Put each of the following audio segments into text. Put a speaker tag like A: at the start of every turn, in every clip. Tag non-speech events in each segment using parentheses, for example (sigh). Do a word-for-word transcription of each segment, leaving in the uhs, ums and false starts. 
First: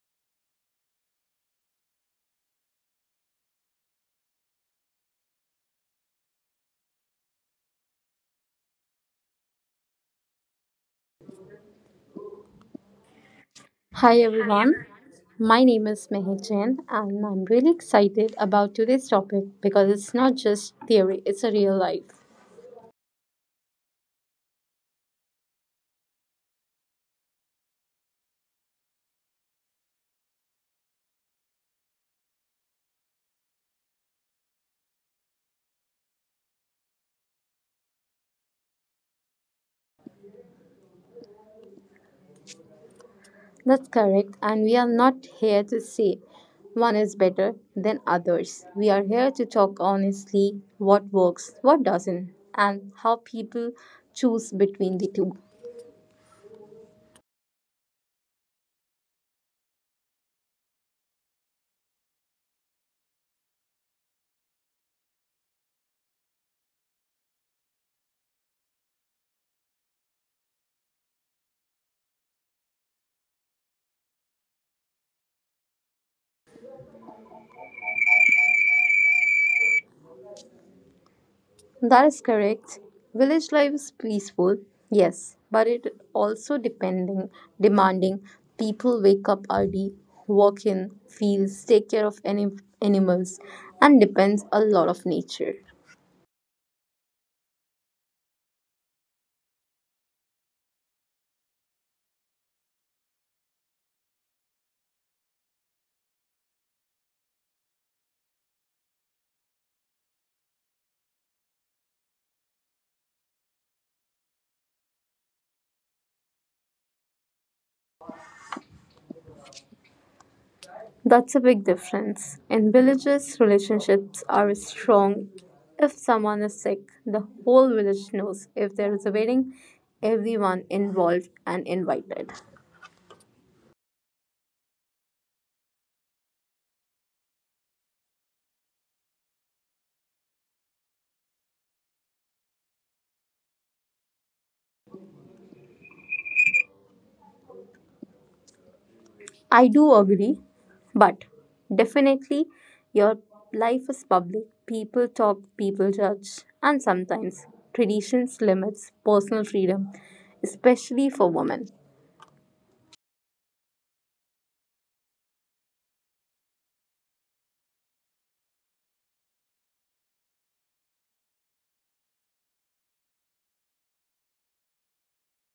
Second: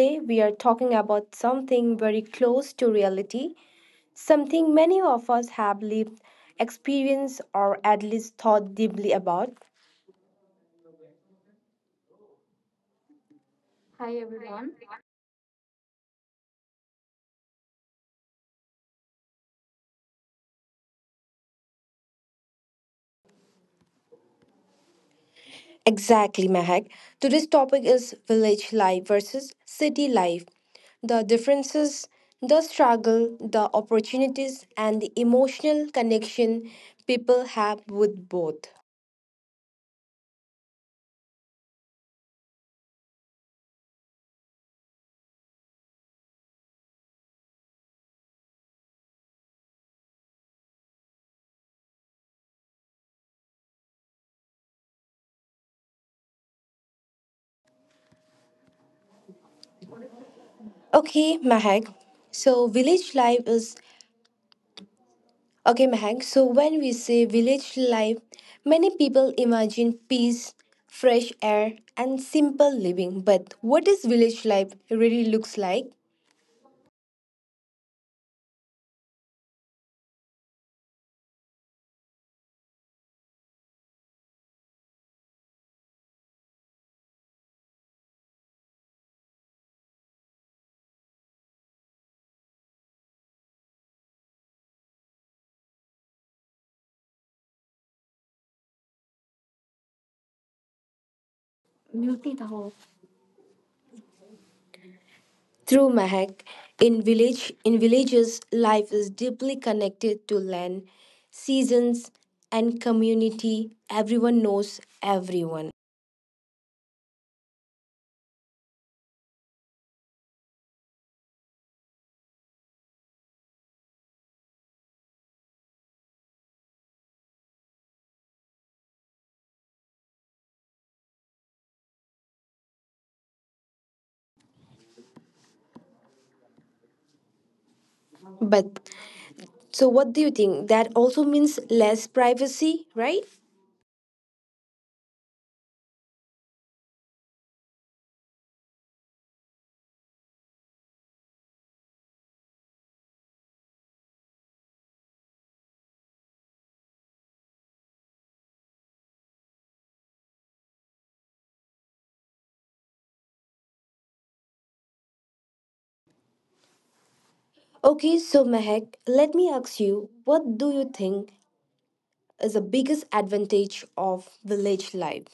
A: today we are talking about something very close to reality, something many of us have lived, experienced, or at least thought deeply about.
B: Hi everyone, my name is Meher Jain and I'm really excited about today's topic because it's not just theory, it's a real life.
A: Exactly, Mahak. Today's topic is village life versus city life, the differences, the struggle, the opportunities, and the emotional connection people have with both.
B: That's correct, and we are not here to say one is better than others. We are here to talk honestly what works, what doesn't, and how people choose between the two.
A: Okay, Mahak. So, village life is okay, Mahak. So, When we say village life, many people imagine peace, fresh air, and simple living. But what does village life really looks like?
B: That is correct. Village life is peaceful, yes, but it also depending demanding. People wake up early, walk in fields, take care of any animals, and depends a lot of nature.
A: Through Mahak. In village, in villages, life is deeply connected to land, seasons, and community. Everyone knows everyone.
B: That's a big difference. In villages, relationships are strong. If someone is sick, the whole village knows. If there is a wedding, everyone involved and invited.
A: But so, what do you think? That also means less privacy, right?
B: I do agree, but definitely your life is public. People talk, people judge, and sometimes traditions limits personal freedom, especially for women.
A: Okay, so Mehak, let me ask you, what do you think is the biggest advantage of village life?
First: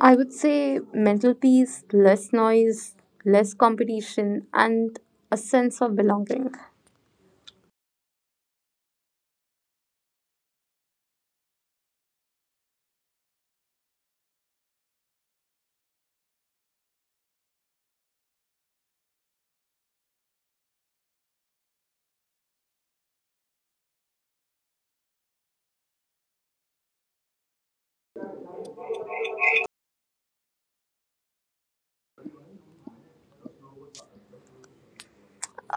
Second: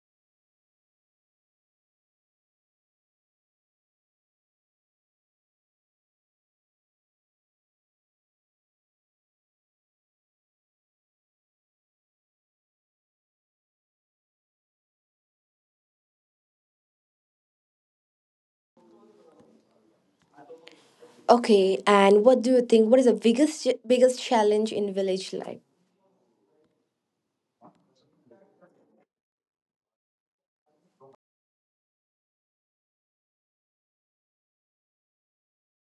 B: I would say mental peace, less noise, less competition, and a sense of belonging.
A: Okay, and what do you think? What is the biggest biggest challenge in village life?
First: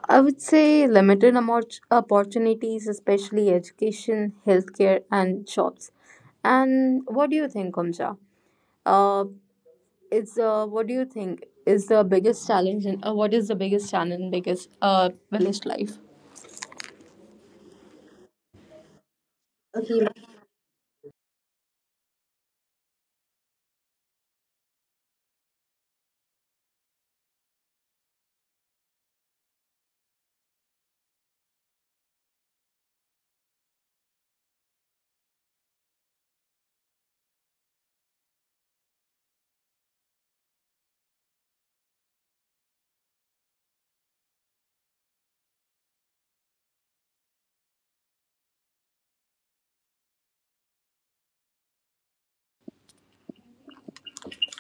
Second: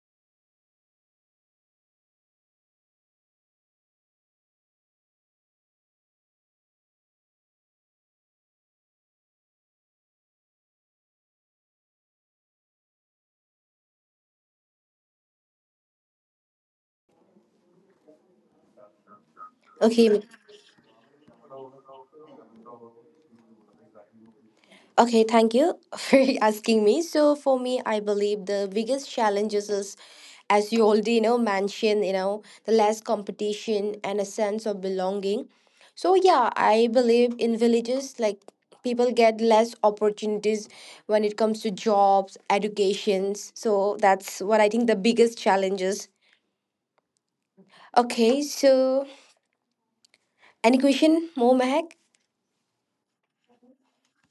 B: I would say limited amount opportunities, especially education, healthcare, and jobs. And what do you think, Omja? Uh, it's uh, what do you think is the biggest challenge in uh, what is the biggest challenge in biggest uh, village life?
A: Okay, Okay, thank you (laughs) for asking me. So for me, I believe the biggest challenges is, as you already you know mentioned, you know, the less competition and a sense of belonging. So yeah, I believe in villages like people get less opportunities when it comes to jobs, educations. So that's what I think the biggest challenges. Okay, so any question more, Mahak?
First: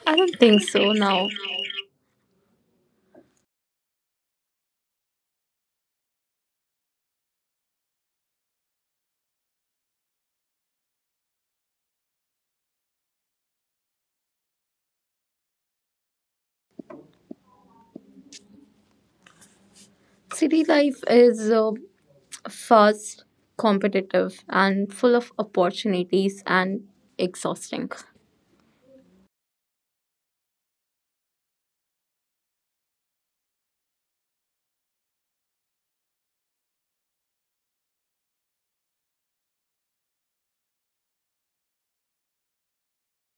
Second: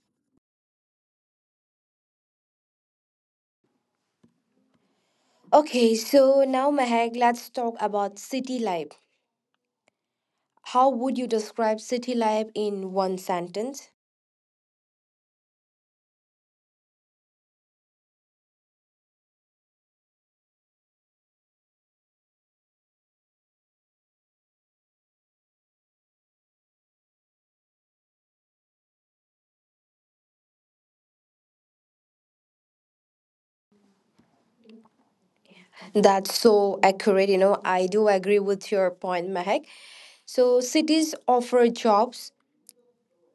B: I don't think so now.
A: Okay, so now Mahak, let's talk about city life. How would you describe city life in one sentence?
B: City life is uh, fast, competitive, and full of opportunities and exhausting.
A: That's so accurate. You know, I do agree with your point, Mahek. So, cities offer jobs,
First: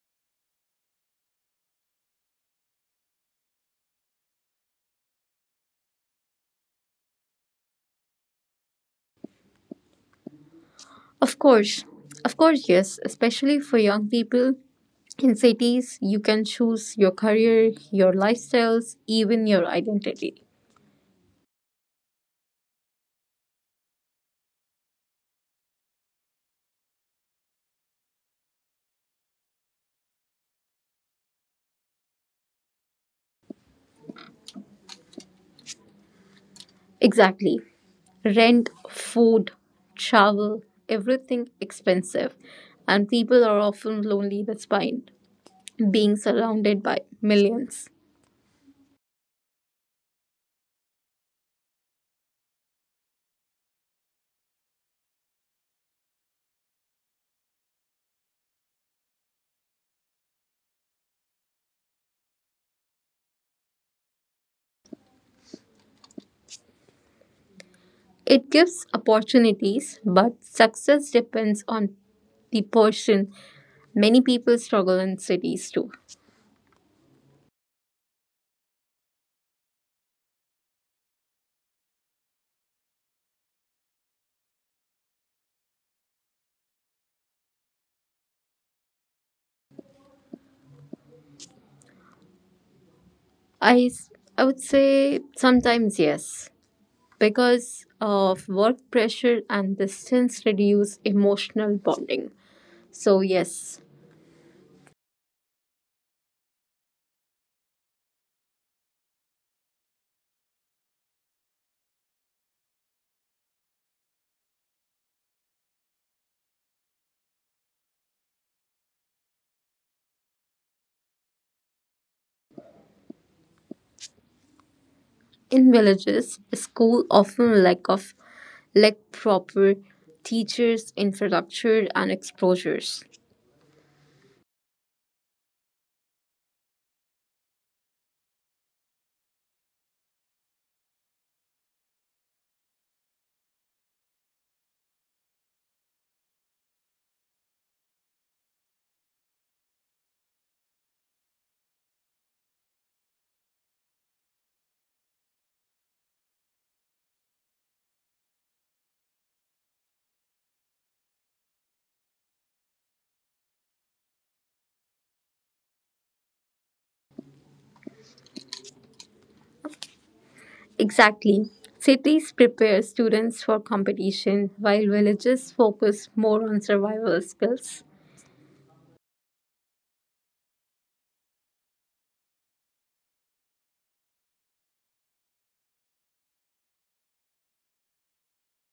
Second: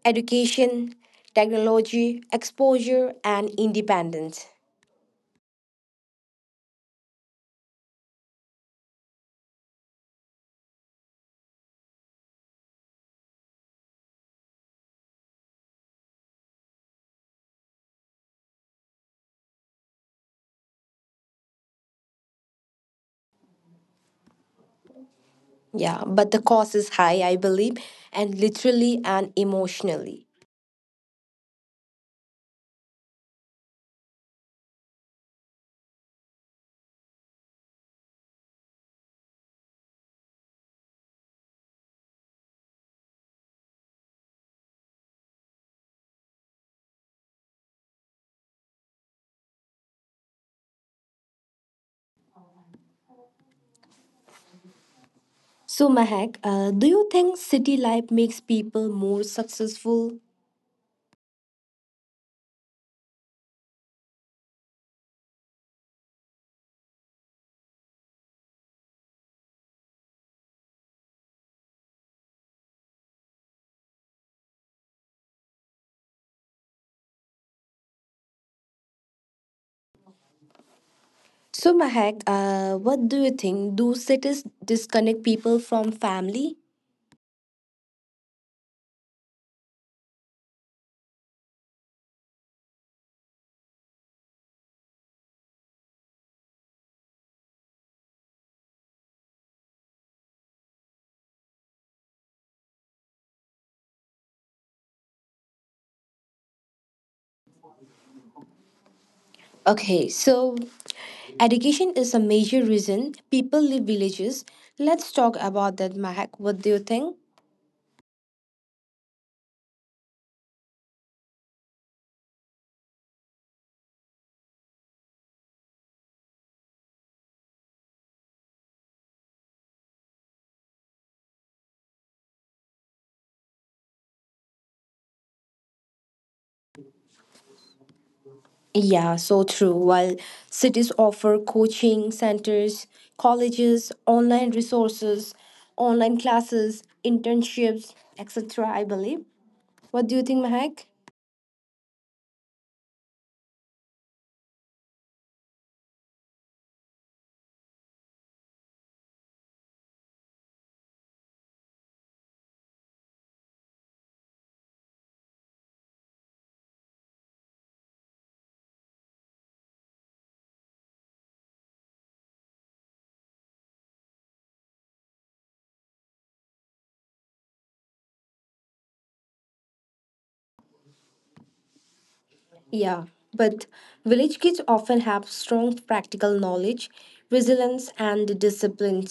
A: education, technology, exposure, and independence.
B: Of course, of course, yes, especially for young people in cities, you can choose your career, your lifestyles, even your identity.
A: Yeah, but the cost is high, I believe, and literally and emotionally.
B: Exactly. Rent, food, travel, everything expensive, and people are often lonely despite being surrounded by millions.
A: So, Mahek, uh, do you think city life makes people more successful?
B: It gives opportunities, but success depends on the person. Many people struggle in cities too.
A: So, Mahek, uh, what do you think? Do cities disconnect people from family?
B: I s- I would say sometimes yes, because of work pressure and distance reduce emotional bonding. So yes,
A: Okay, so education is a major reason people leave villages. Let's talk about that, Mahak. What do you think?
B: in villages, school often lack of lack proper teachers, infrastructure, and exposures.
A: Yeah, so true. While cities offer coaching centers, colleges, online resources, online classes, internships, et cetera, I believe. What do you think, Mahak?
B: Exactly. Cities prepare students for competition while villages focus more on survival skills.
A: Yeah, but village kids often have strong practical knowledge, resilience, and discipline.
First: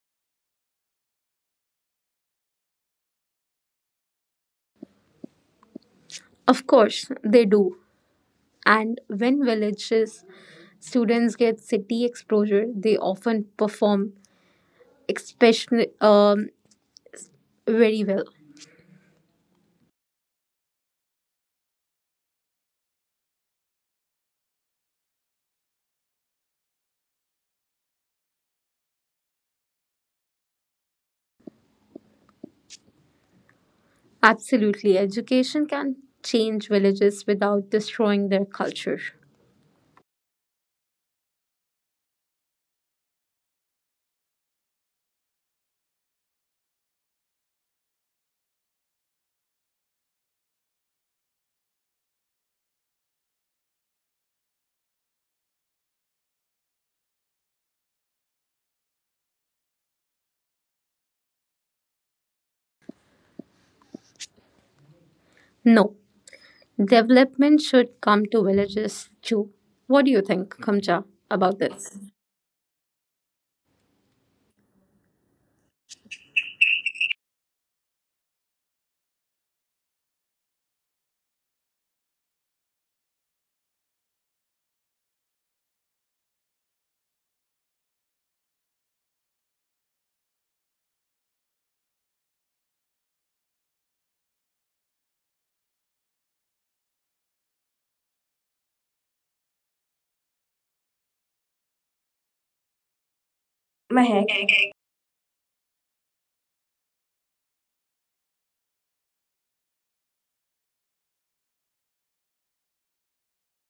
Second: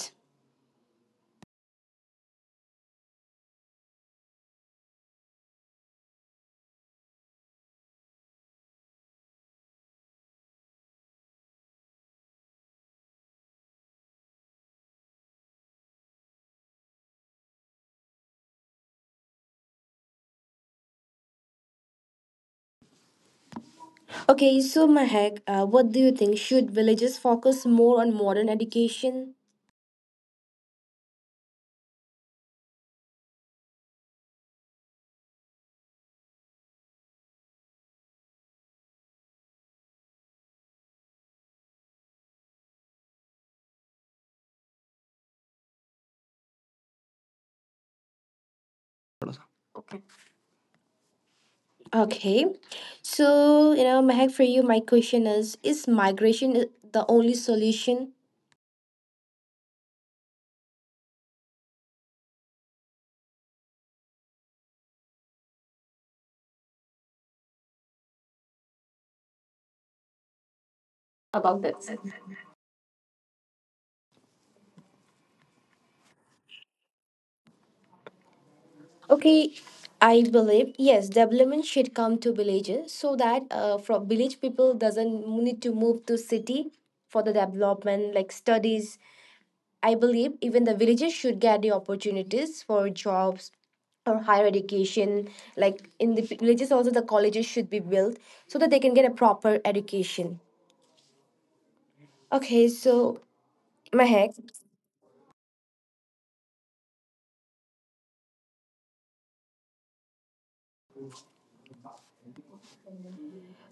B: Of course, they do. And when villages students get city exposure, they often perform especially um, very well.
A: Okay, so Mahek, uh, what do you think? Should villages focus more on modern education?
B: Absolutely, education can change villages without destroying their culture.
A: Okay, so you know, Mahek, for you, my question is: Is migration the only solution?
B: No, development should come to villages too. What do you think, Kamcha, about this?
A: Okay, I believe yes, development should come to villages so that uh, from village people doesn't need to move to city for the development, like studies, I believe even the villages should get the opportunities for jobs or higher education. Like in the villages, also the colleges should be built so that they can get a proper education. Okay, so Mahek,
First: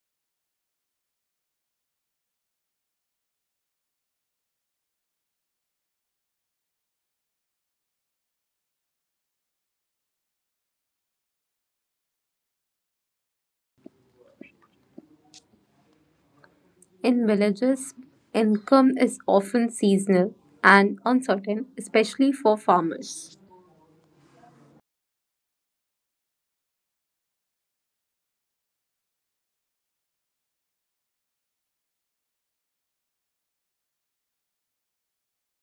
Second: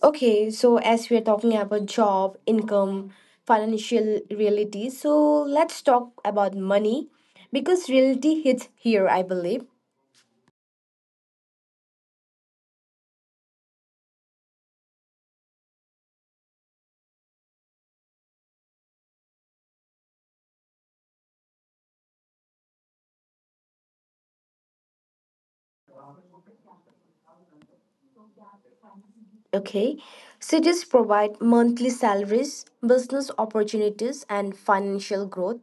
A: okay, so as we are talking about job, income, financial reality, so let's talk about money because reality hits here, I believe.
B: In villages, income is often seasonal and uncertain, especially for farmers.
A: Okay, cities provide monthly salaries, business opportunities, and financial growth.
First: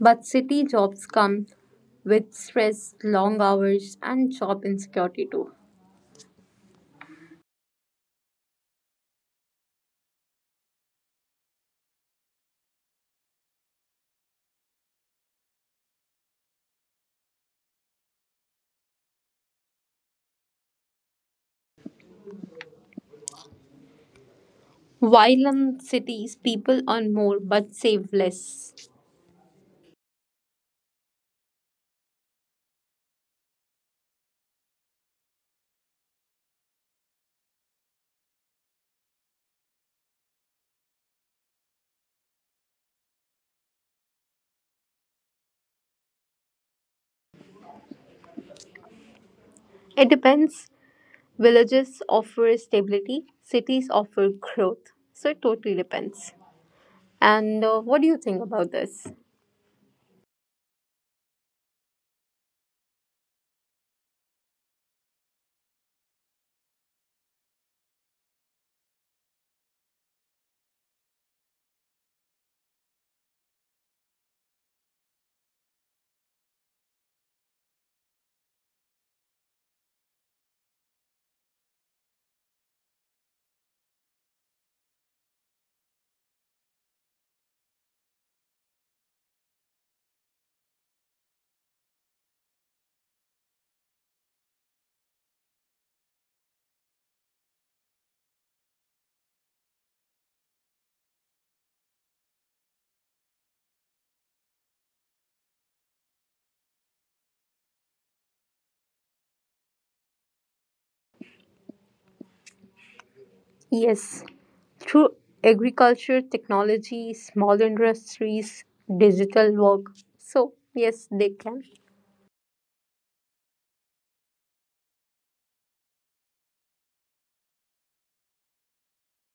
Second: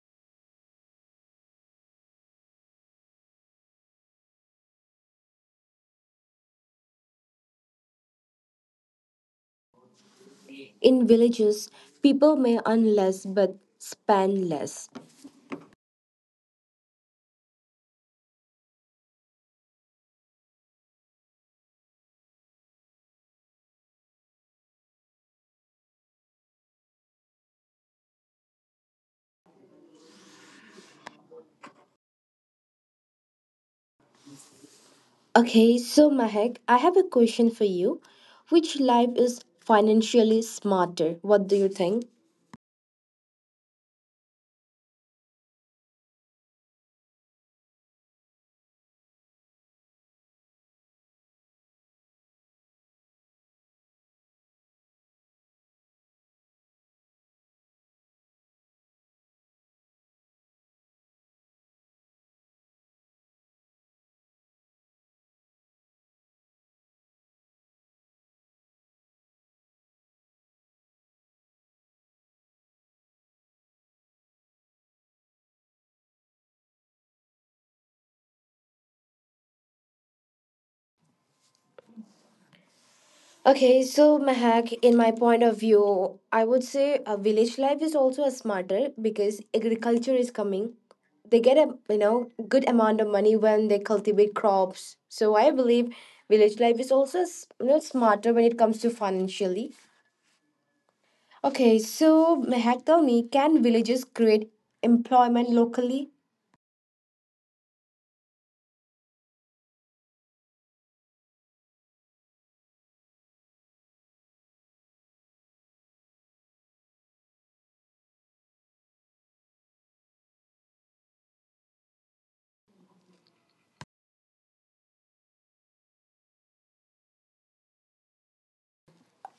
B: But city jobs come with stress, long hours, and job insecurity too.
A: In villages, people may earn less but spend less.
B: While in cities, people earn more but save less.
A: Okay, so Mahek, I have a question for you. Which life is financially smarter? What do you think?
B: It depends. Villages offer stability, cities offer growth. So it totally depends. And uh, what do you think about this?
A: Okay, so Mahak, in my point of view, I would say a village life is also a smarter because agriculture is coming. They get a you know good amount of money when they cultivate crops. So I believe village life is also s- you know smarter when it comes to financially. Okay, so Mehak, tell me, can villages create employment locally?
B: Yes, through agriculture, technology, small industries, digital work. So, yes, they can.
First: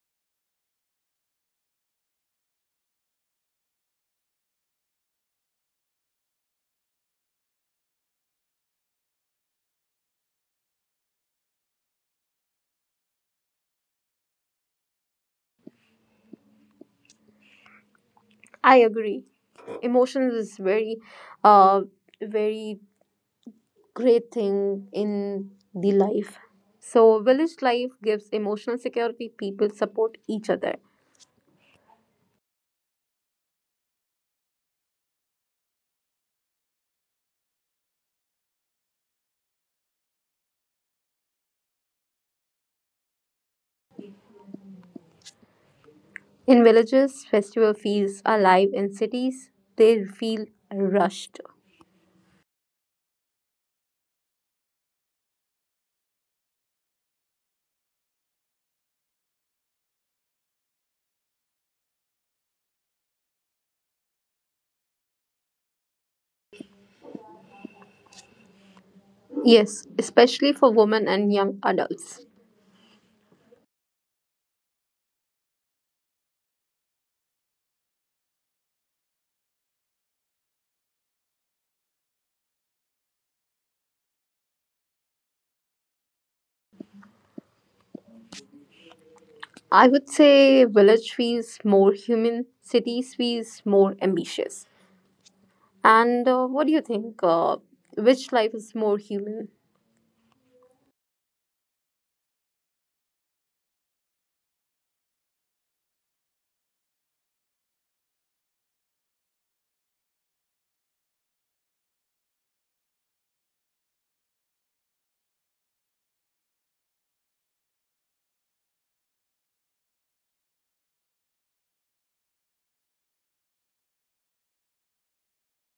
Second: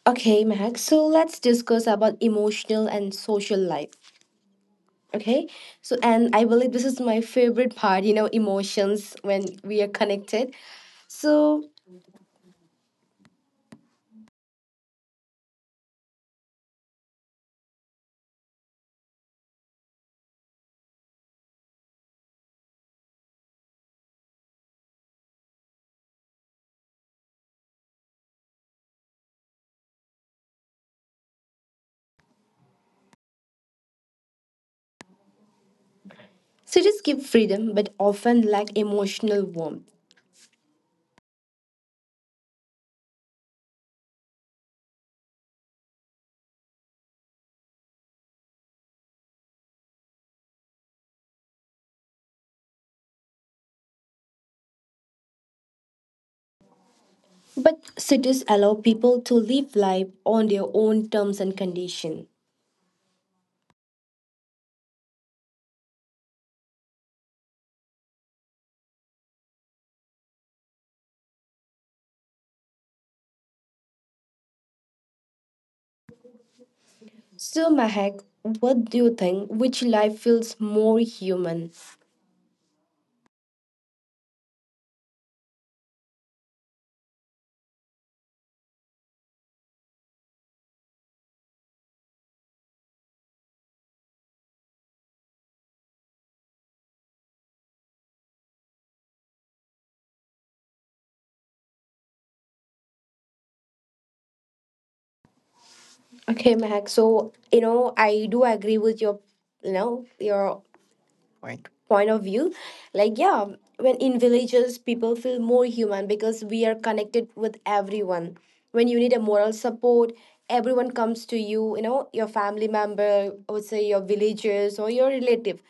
A: Okay, Mehak, so let's discuss about emotional and social life. Okay, so and I believe this is my favorite part, you know, emotions when we are connected. So
B: I agree. Emotions is very, uh, very great thing in the life. So, village life gives emotional security. People support each other.
A: cities give freedom but often lack emotional warmth.
B: In villages, festival feels alive. In cities, they feel rushed.
A: But cities allow people to live life on their own terms and condition.
B: Yes, especially for women and young adults.
A: So Mahak, what do you think? Which life feels more human?
B: I would say village feels more human, cities feels more ambitious. And uh, what do you think? Uh, which life is more human?
A: Okay, Mac. So, you know, I do agree with your, you know, your point of view. Like, yeah, when in villages, people feel more human because we are connected with everyone. When you need a moral support, everyone comes to you, you know, your family member, I would say your villagers or your relative.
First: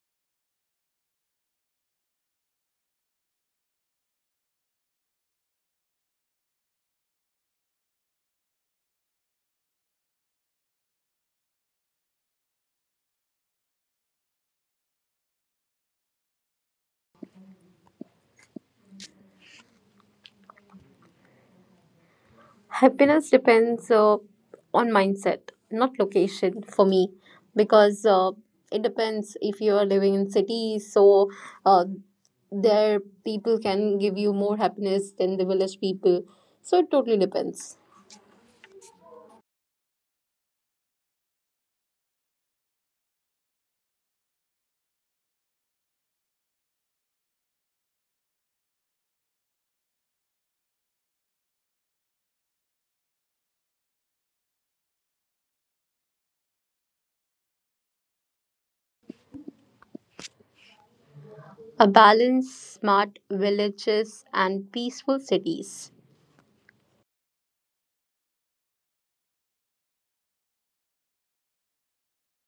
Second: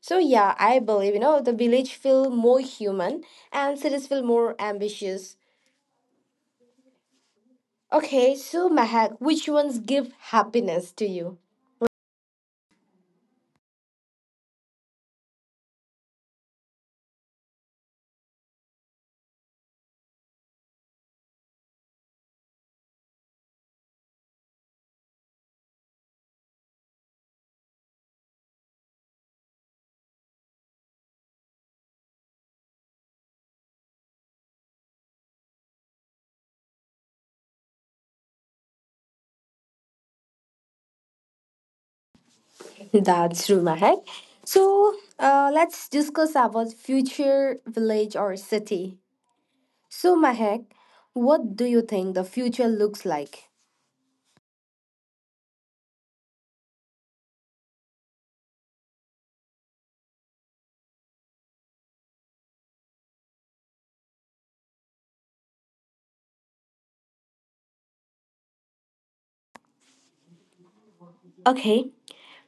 A: So, yeah, I believe, you know, the village feel more human and cities feel more ambitious. Okay, so Mahak, which ones give happiness to you?
B: Happiness depends uh, on mindset, not location for me, because uh, it depends if you are living in cities, so uh, their people can give you more happiness than the village people. So it totally depends.
A: That's true, Mahek. So uh, let's discuss about future village or city. So Mahek, what do you think the future looks like?
B: A balanced, smart villages and peaceful cities.
A: Okay,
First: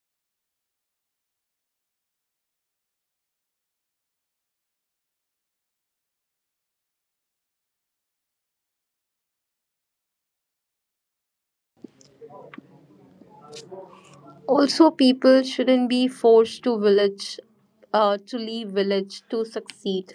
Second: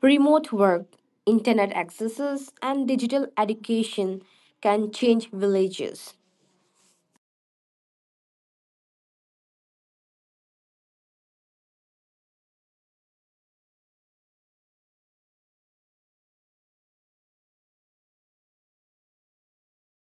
A: remote work, internet accesses, and digital education can change villages.
B: Also, people shouldn't be forced to village, uh, to leave village to succeed.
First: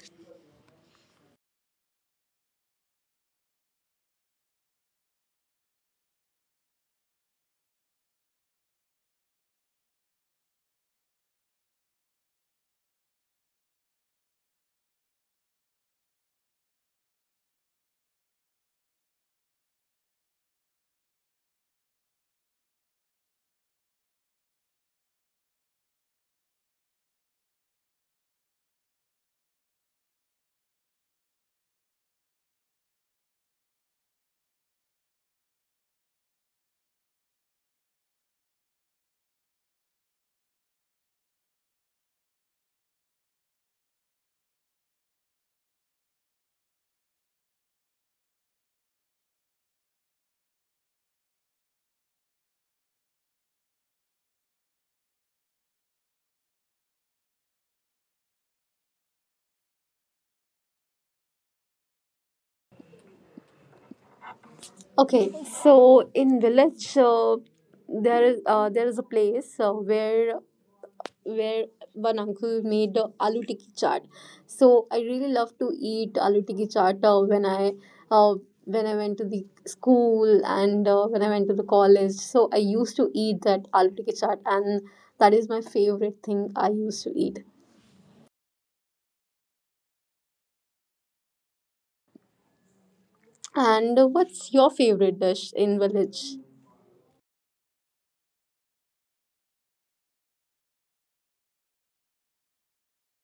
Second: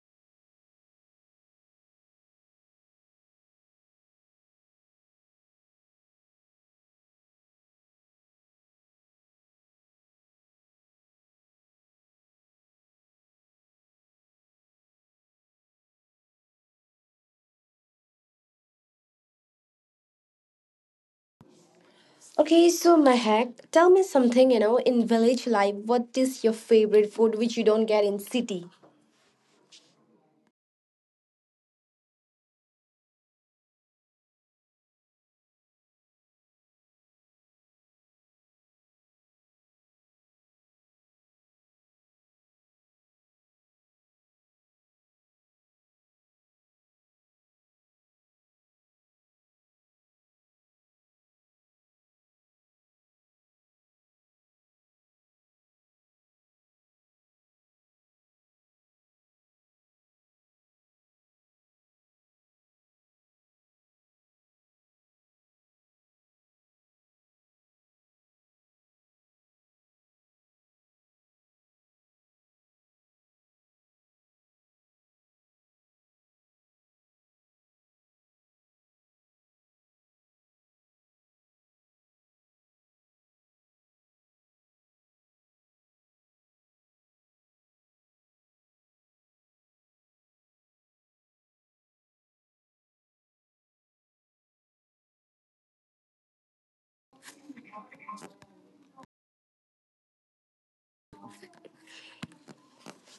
A: Okay, so Mahek, tell me something. You know, in village life, what is your favorite food which you don't get in city?
B: Okay, so in village, uh, there is uh, there is a place uh, where where one uncle made the aloo tikki chaat. So I really love to eat aloo tikki chaat uh, when I uh, when I went to the school and uh, when I went to the college. So I used to eat that aloo tikki chaat, and that is my favorite thing I used to eat. And uh, what's your favorite dish in village?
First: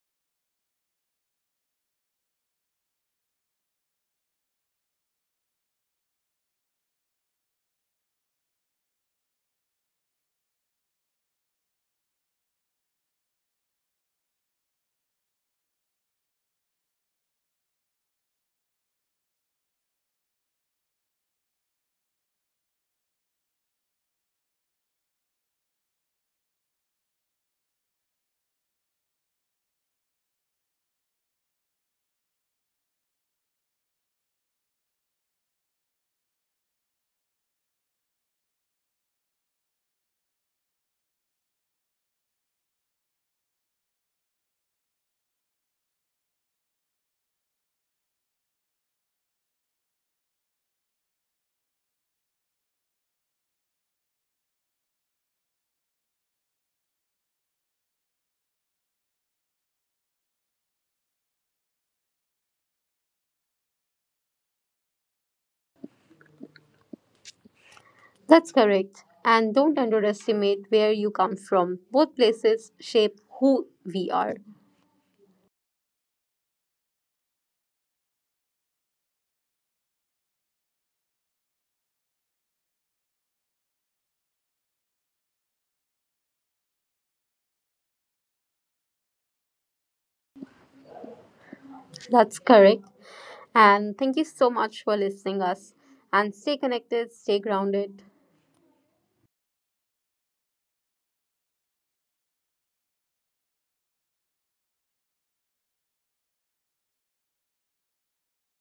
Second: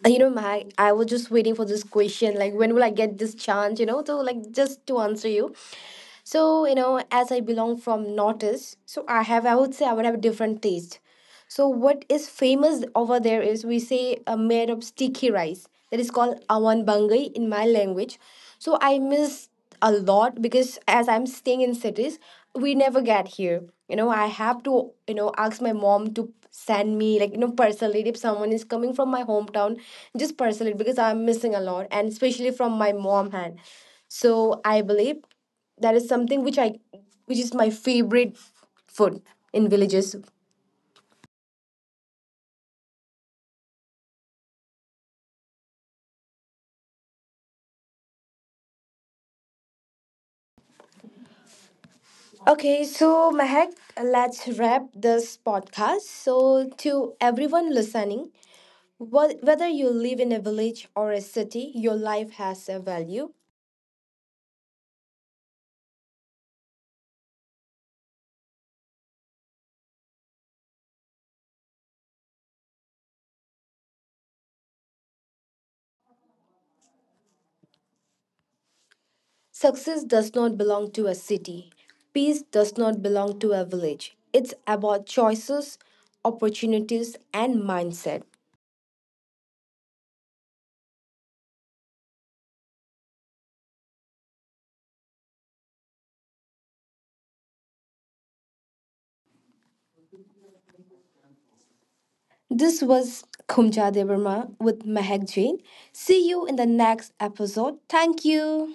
A: you know my I was just waiting for this question, like, when will I get this chance, you know to, like, just to answer you. So, you know, as I belong from Northeast, so I have, I would say I would have a different taste. So what is famous over there is we say a made of sticky rice that is called awan bangai in my language. So I miss a lot because as I'm staying in cities, we never get here. You know, I have to, you know, ask my mom to send me like, you know, parcel it if someone is coming from my hometown, just parcel it because I'm missing a lot and especially from my mom hand. So I believe that is something which i which is my favorite food in villages. Okay, so Mahak, let's wrap this podcast. So to everyone listening, wh- whether you live in a village or a city, your life has a value.
B: That's correct. And don't underestimate where you come from. Both places shape who we are.
A: Success does not belong to a city, peace does not belong to a village. It's about choices, opportunities and mindset.
B: That's correct. And thank you so much for listening us. And stay connected, stay grounded,
A: This was Khumja Devarma with Mehak Jain. See you in the next episode. Thank you.